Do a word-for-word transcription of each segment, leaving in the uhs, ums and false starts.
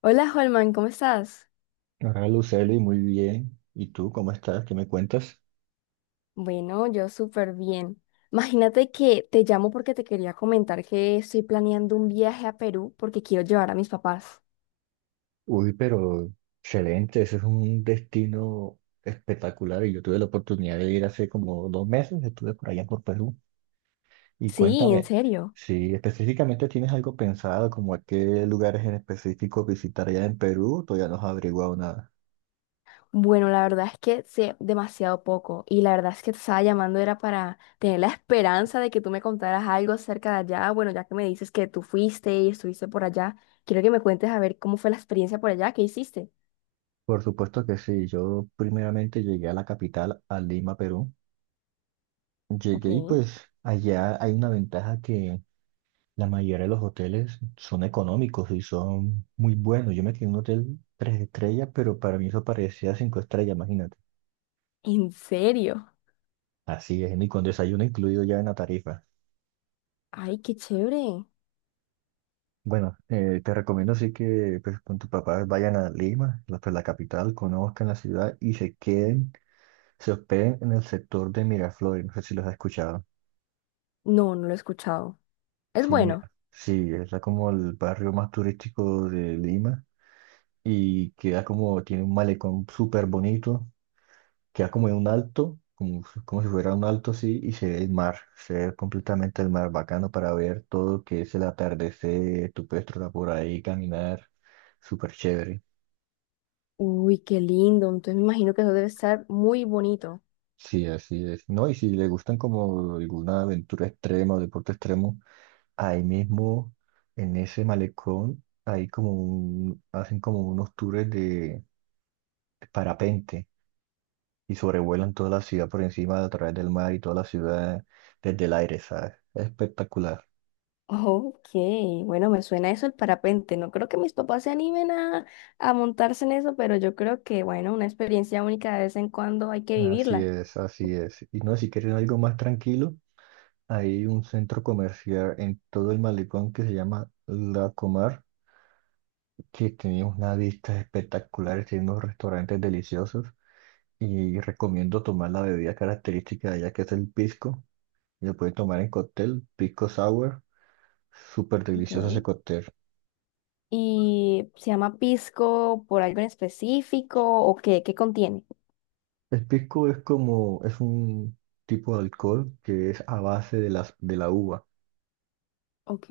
Hola, Holman, ¿cómo estás? Hola Luceli, muy bien. ¿Y tú cómo estás? ¿Qué me cuentas? Bueno, yo súper bien. Imagínate que te llamo porque te quería comentar que estoy planeando un viaje a Perú porque quiero llevar a mis papás. Uy, pero excelente, ese es un destino espectacular y yo tuve la oportunidad de ir hace como dos meses, estuve por allá por Perú. Y Sí, en cuéntame, serio. si específicamente tienes algo pensado, como a qué lugares en específico visitar allá en Perú, todavía no has averiguado nada. Bueno, la verdad es que sé demasiado poco y la verdad es que te estaba llamando era para tener la esperanza de que tú me contaras algo acerca de allá. Bueno, ya que me dices que tú fuiste y estuviste por allá, quiero que me cuentes a ver cómo fue la experiencia por allá, qué hiciste. Por supuesto que sí, yo primeramente llegué a la capital, a Lima, Perú. Ok. Llegué y pues allá hay una ventaja que la mayoría de los hoteles son económicos y son muy buenos. Yo me quedé en un hotel tres estrellas, pero para mí eso parecía cinco estrellas, imagínate. ¿En serio? Así es, ni con desayuno incluido ya en la tarifa. Ay, qué chévere. Bueno, eh, te recomiendo sí que pues, con tus papás vayan a Lima, la, pues, la capital, conozcan la ciudad y se queden, se hospeden en el sector de Miraflores. No sé si los has escuchado. No, no lo he escuchado. Es Sí, bueno. mira, sí, es la- como el barrio más turístico de Lima y queda como, tiene un malecón súper bonito, queda como en un alto, como, si- como si fuera un alto así, y se ve el mar, se ve completamente el mar, bacano para ver todo lo que es el atardecer, tu puedes trotar por ahí, caminar, súper chévere. Uy, qué lindo. Entonces me imagino que eso debe estar muy bonito. Sí, así es. No, y si le gustan como alguna aventura extrema o deporte extremo, ahí mismo, en ese malecón, hay como un- hacen como unos tours de parapente y sobrevuelan toda la ciudad por encima a través del mar y toda la ciudad desde el aire, ¿sabes? Es espectacular. Ok, bueno, me suena eso el parapente. No creo que mis papás se animen a, a montarse en eso, pero yo creo que, bueno, una experiencia única de vez en cuando hay que Así vivirla. es, así es. Y no, si quieren algo más tranquilo, hay un centro comercial en todo el malecón que se llama La Comar, que tiene unas vistas espectaculares, tiene unos restaurantes deliciosos y recomiendo tomar la bebida característica de allá que es el pisco. Lo pueden tomar en cóctel, pisco sour, súper Ok. delicioso ese cóctel. ¿Y se llama pisco por algo en específico o qué? ¿Qué contiene? El pisco es como, es un tipo de alcohol que es a base de las, de la uva. Ok.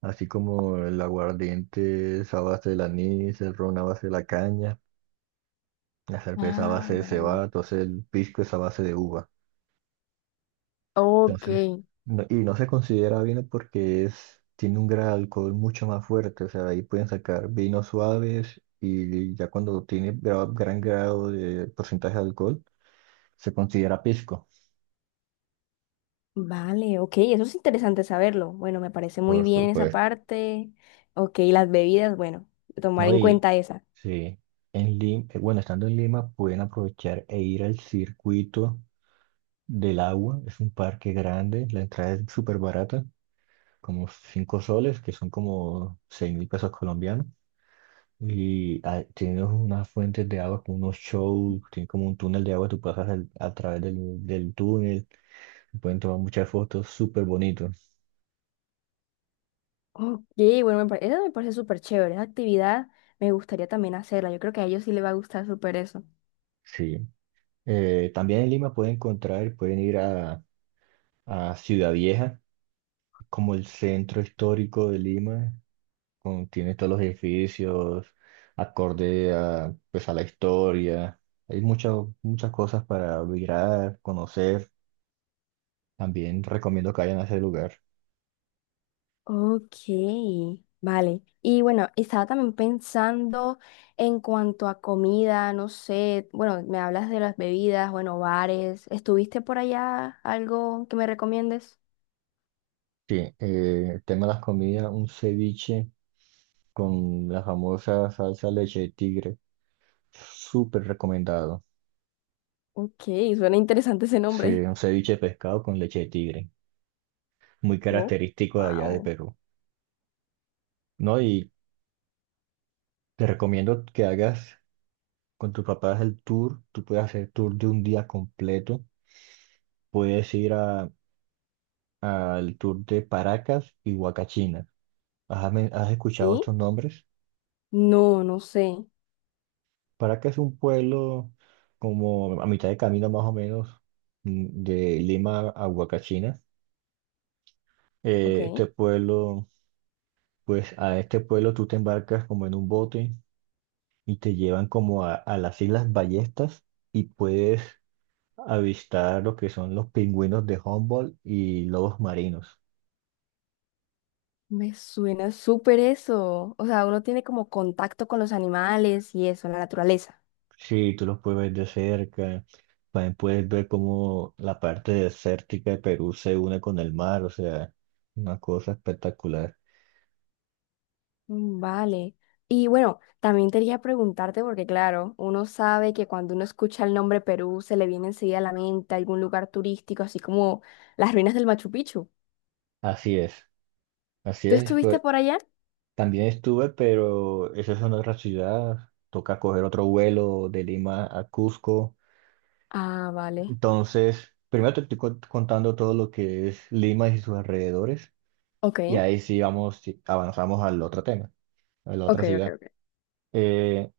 Así como el aguardiente es a base del anís, el ron a base de la caña, la cerveza a Ah, base de cebada, vale. entonces el pisco es a base de uva. Ok. Entonces, no- y no se considera vino porque es, tiene un grado de alcohol mucho más fuerte, o sea, de ahí pueden sacar vinos suaves y ya cuando tiene gra- gran grado de porcentaje de alcohol, se considera pisco. Vale, ok, eso es interesante saberlo. Bueno, me parece muy Por bien esa supuesto. parte. Ok, las bebidas, bueno, tomar No, en y cuenta esa. sí, en Lima, bueno, estando en Lima pueden aprovechar e ir al circuito del agua. Es un parque grande, la entrada es súper barata, como cinco soles, que son como seis mil pesos colombianos. Y ah, tiene unas fuentes de agua, con unos shows, tiene como un túnel de agua, tú pasas al- a través del, del túnel, pueden tomar muchas fotos, súper bonito. Ok, bueno, me pare- esa me parece súper chévere. Esa actividad me gustaría también hacerla. Yo creo que a ellos sí les va a gustar súper eso. Sí. Eh, también en Lima pueden encontrar, pueden ir a, a Ciudad Vieja, como el centro histórico de Lima, con- tiene todos los edificios, acorde a, pues, a la historia. Hay muchas, muchas cosas para mirar, conocer. También recomiendo que vayan a ese lugar. Ok, vale. Y bueno, estaba también pensando en cuanto a comida, no sé, bueno, me hablas de las bebidas, bueno, bares. ¿Estuviste por allá algo que me recomiendes? Sí, eh, el tema de las comidas, un ceviche con la famosa salsa leche de tigre. Súper recomendado. Ok, suena interesante ese Sí, nombre. un ceviche de pescado con leche de tigre. Muy Oh, característico de allá de wow. Perú. No, y te recomiendo que hagas con tus papás el tour. Tú puedes hacer tour de un día completo. Puedes ir a- al tour de Paracas y Huacachina. ¿Has, men- has escuchado ¿Y? estos nombres? No, no sé. Paracas es un pueblo como a mitad de camino más o menos, mm, de Lima a Huacachina. Eh, Ok. Este pueblo, pues a este pueblo tú te embarcas como en un bote y te llevan como a, a las Islas Ballestas y puedes avistar lo que son los pingüinos de Humboldt y lobos marinos. Me suena súper eso. O sea, uno tiene como contacto con los animales y eso, la naturaleza. Sí, tú los puedes ver de cerca, también puedes ver cómo la parte desértica de Perú se une con el mar, o sea, una cosa espectacular. Mm, vale. Y bueno, también te quería preguntarte, porque claro, uno sabe que cuando uno escucha el nombre Perú, se le viene enseguida a la mente algún lugar turístico, así como las ruinas del Machu Picchu. Así es, así ¿Tú es, estuviste pues por allá? también estuve, pero esa es una otra ciudad, toca coger otro vuelo de Lima a Cusco. Ah, vale. Entonces, primero te estoy co- contando todo lo que es Lima y sus alrededores, Ok, y ahí sí vamos, sí, avanzamos al otro tema, a la ok, otra ok, ciudad. ok. Eh,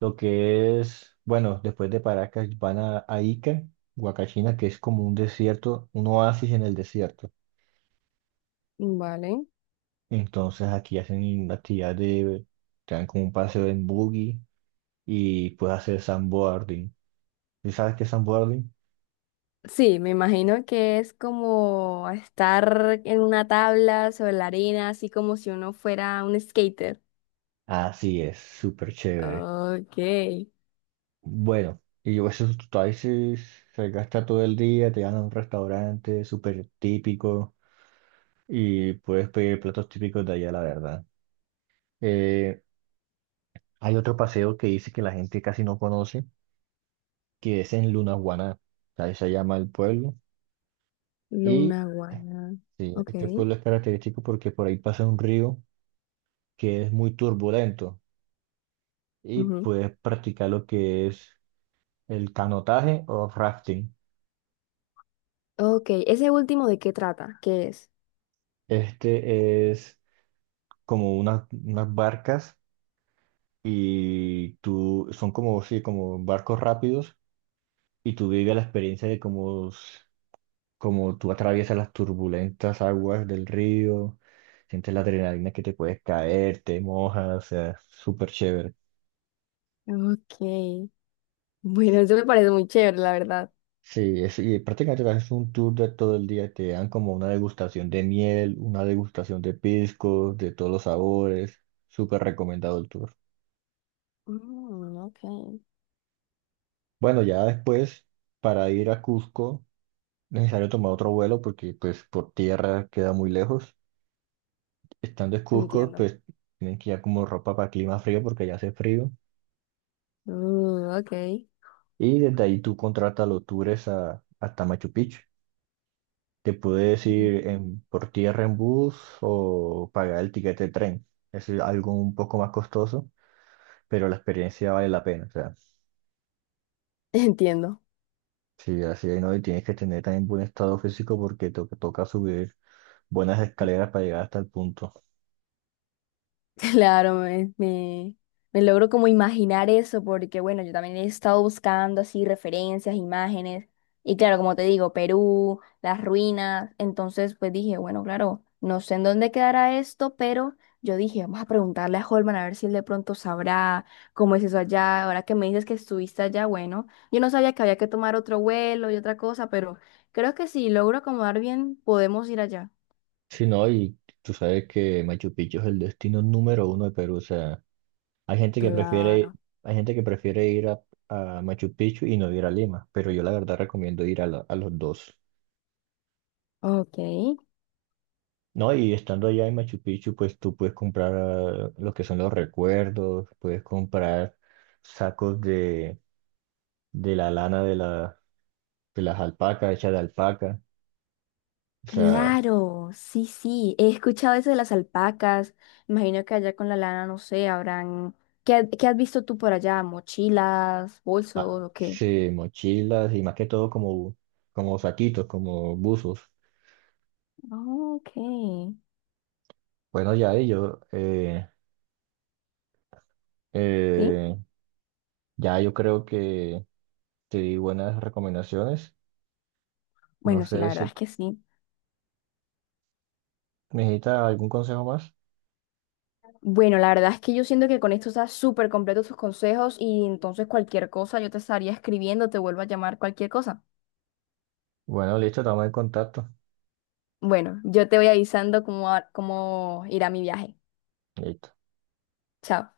Lo que es, bueno, después de Paracas van a, a Ica, Huacachina, que es como un desierto, un oasis en el desierto. Vale. Entonces aquí hacen la actividad de, te dan como un paseo en buggy y puedes hacer sandboarding. ¿Y sabes qué es sandboarding? Sí, me imagino que es como estar en una tabla sobre la arena, así como si uno fuera un skater. Así es, súper chévere. Ok, Bueno, y yo eso tú ahí se, se gasta todo el día, te van a un restaurante súper típico y puedes pedir platos típicos de allá, la verdad. Eh, Hay otro paseo que dice que la gente casi no conoce, que es en Lunahuaná. Ahí se llama el pueblo. Y Luna eh, Guana. sí, Ok. este pueblo es característico porque por ahí pasa un río que es muy turbulento y Ujú. puedes practicar lo que es el canotaje o rafting. Ok, ese último de qué trata, ¿qué es? Este es como unas, unas barcas y tú, son como, sí, como barcos rápidos y tú vives la experiencia de como, como tú atraviesas las turbulentas aguas del río, sientes la adrenalina que te puedes caer, te mojas, o sea, súper chévere. Ok. Bueno, eso me parece muy chévere, la verdad. Sí, es, y prácticamente te haces un tour de todo el día, te dan como una degustación de miel, una degustación de piscos, de todos los sabores, súper recomendado el tour. Mm, ok, Bueno, ya después, para ir a Cusco, necesario tomar otro vuelo porque pues por tierra queda muy lejos. Estando en Cusco, entiendo. pues tienen que ir como ropa para clima frío porque ya hace frío. Mm, ok, Y desde ahí tú contratas los tours a- hasta Machu Picchu. Te puedes ir en, por tierra en bus o pagar el tiquete de tren. Es algo un poco más costoso, pero la experiencia vale la pena. O sea, entiendo. sí, así hay no, y tienes que tener también buen estado físico porque to- toca subir buenas escaleras para llegar hasta el punto. Claro, me, me, me logro como imaginar eso porque, bueno, yo también he estado buscando así referencias, imágenes, y claro, como te digo, Perú, las ruinas, entonces pues dije, bueno, claro, no sé en dónde quedará esto, pero yo dije, vamos a preguntarle a Holman a ver si él de pronto sabrá cómo es eso allá, ahora que me dices que estuviste allá, bueno, yo no sabía que había que tomar otro vuelo y otra cosa, pero creo que si logro acomodar bien, podemos ir allá. Sí, no, y tú sabes que Machu Picchu es el destino número uno de Perú. O sea, Hay gente que prefiere, Claro. hay gente que prefiere ir a, a Machu Picchu y no ir a Lima, pero yo la verdad recomiendo ir a, la- a los dos. Ok. No, y estando allá en Machu Picchu, pues tú puedes comprar ah, lo que son los recuerdos, puedes comprar sacos de, de la lana de, la, de las alpacas, hechas de alpaca, o sea, Claro, sí, sí, he escuchado eso de las alpacas. Imagino que allá con la lana, no sé, habrán... ¿Qué, ha- qué has visto tú por allá? ¿Mochilas, bolsos ah, o qué? sí, mochilas y más que todo como, como saquitos, como buzos. Ok, Bueno, ya ello, eh, sí. eh, ya yo creo que te di buenas recomendaciones. No Bueno, sí, sé la verdad si es que sí. necesita algún consejo más. Bueno, la verdad es que yo siento que con esto está súper completo tus consejos y entonces cualquier cosa yo te estaría escribiendo, te vuelvo a llamar cualquier cosa. Bueno, listo, estamos en contacto. Bueno, yo te voy avisando cómo, va- cómo irá mi viaje. Listo. Chao.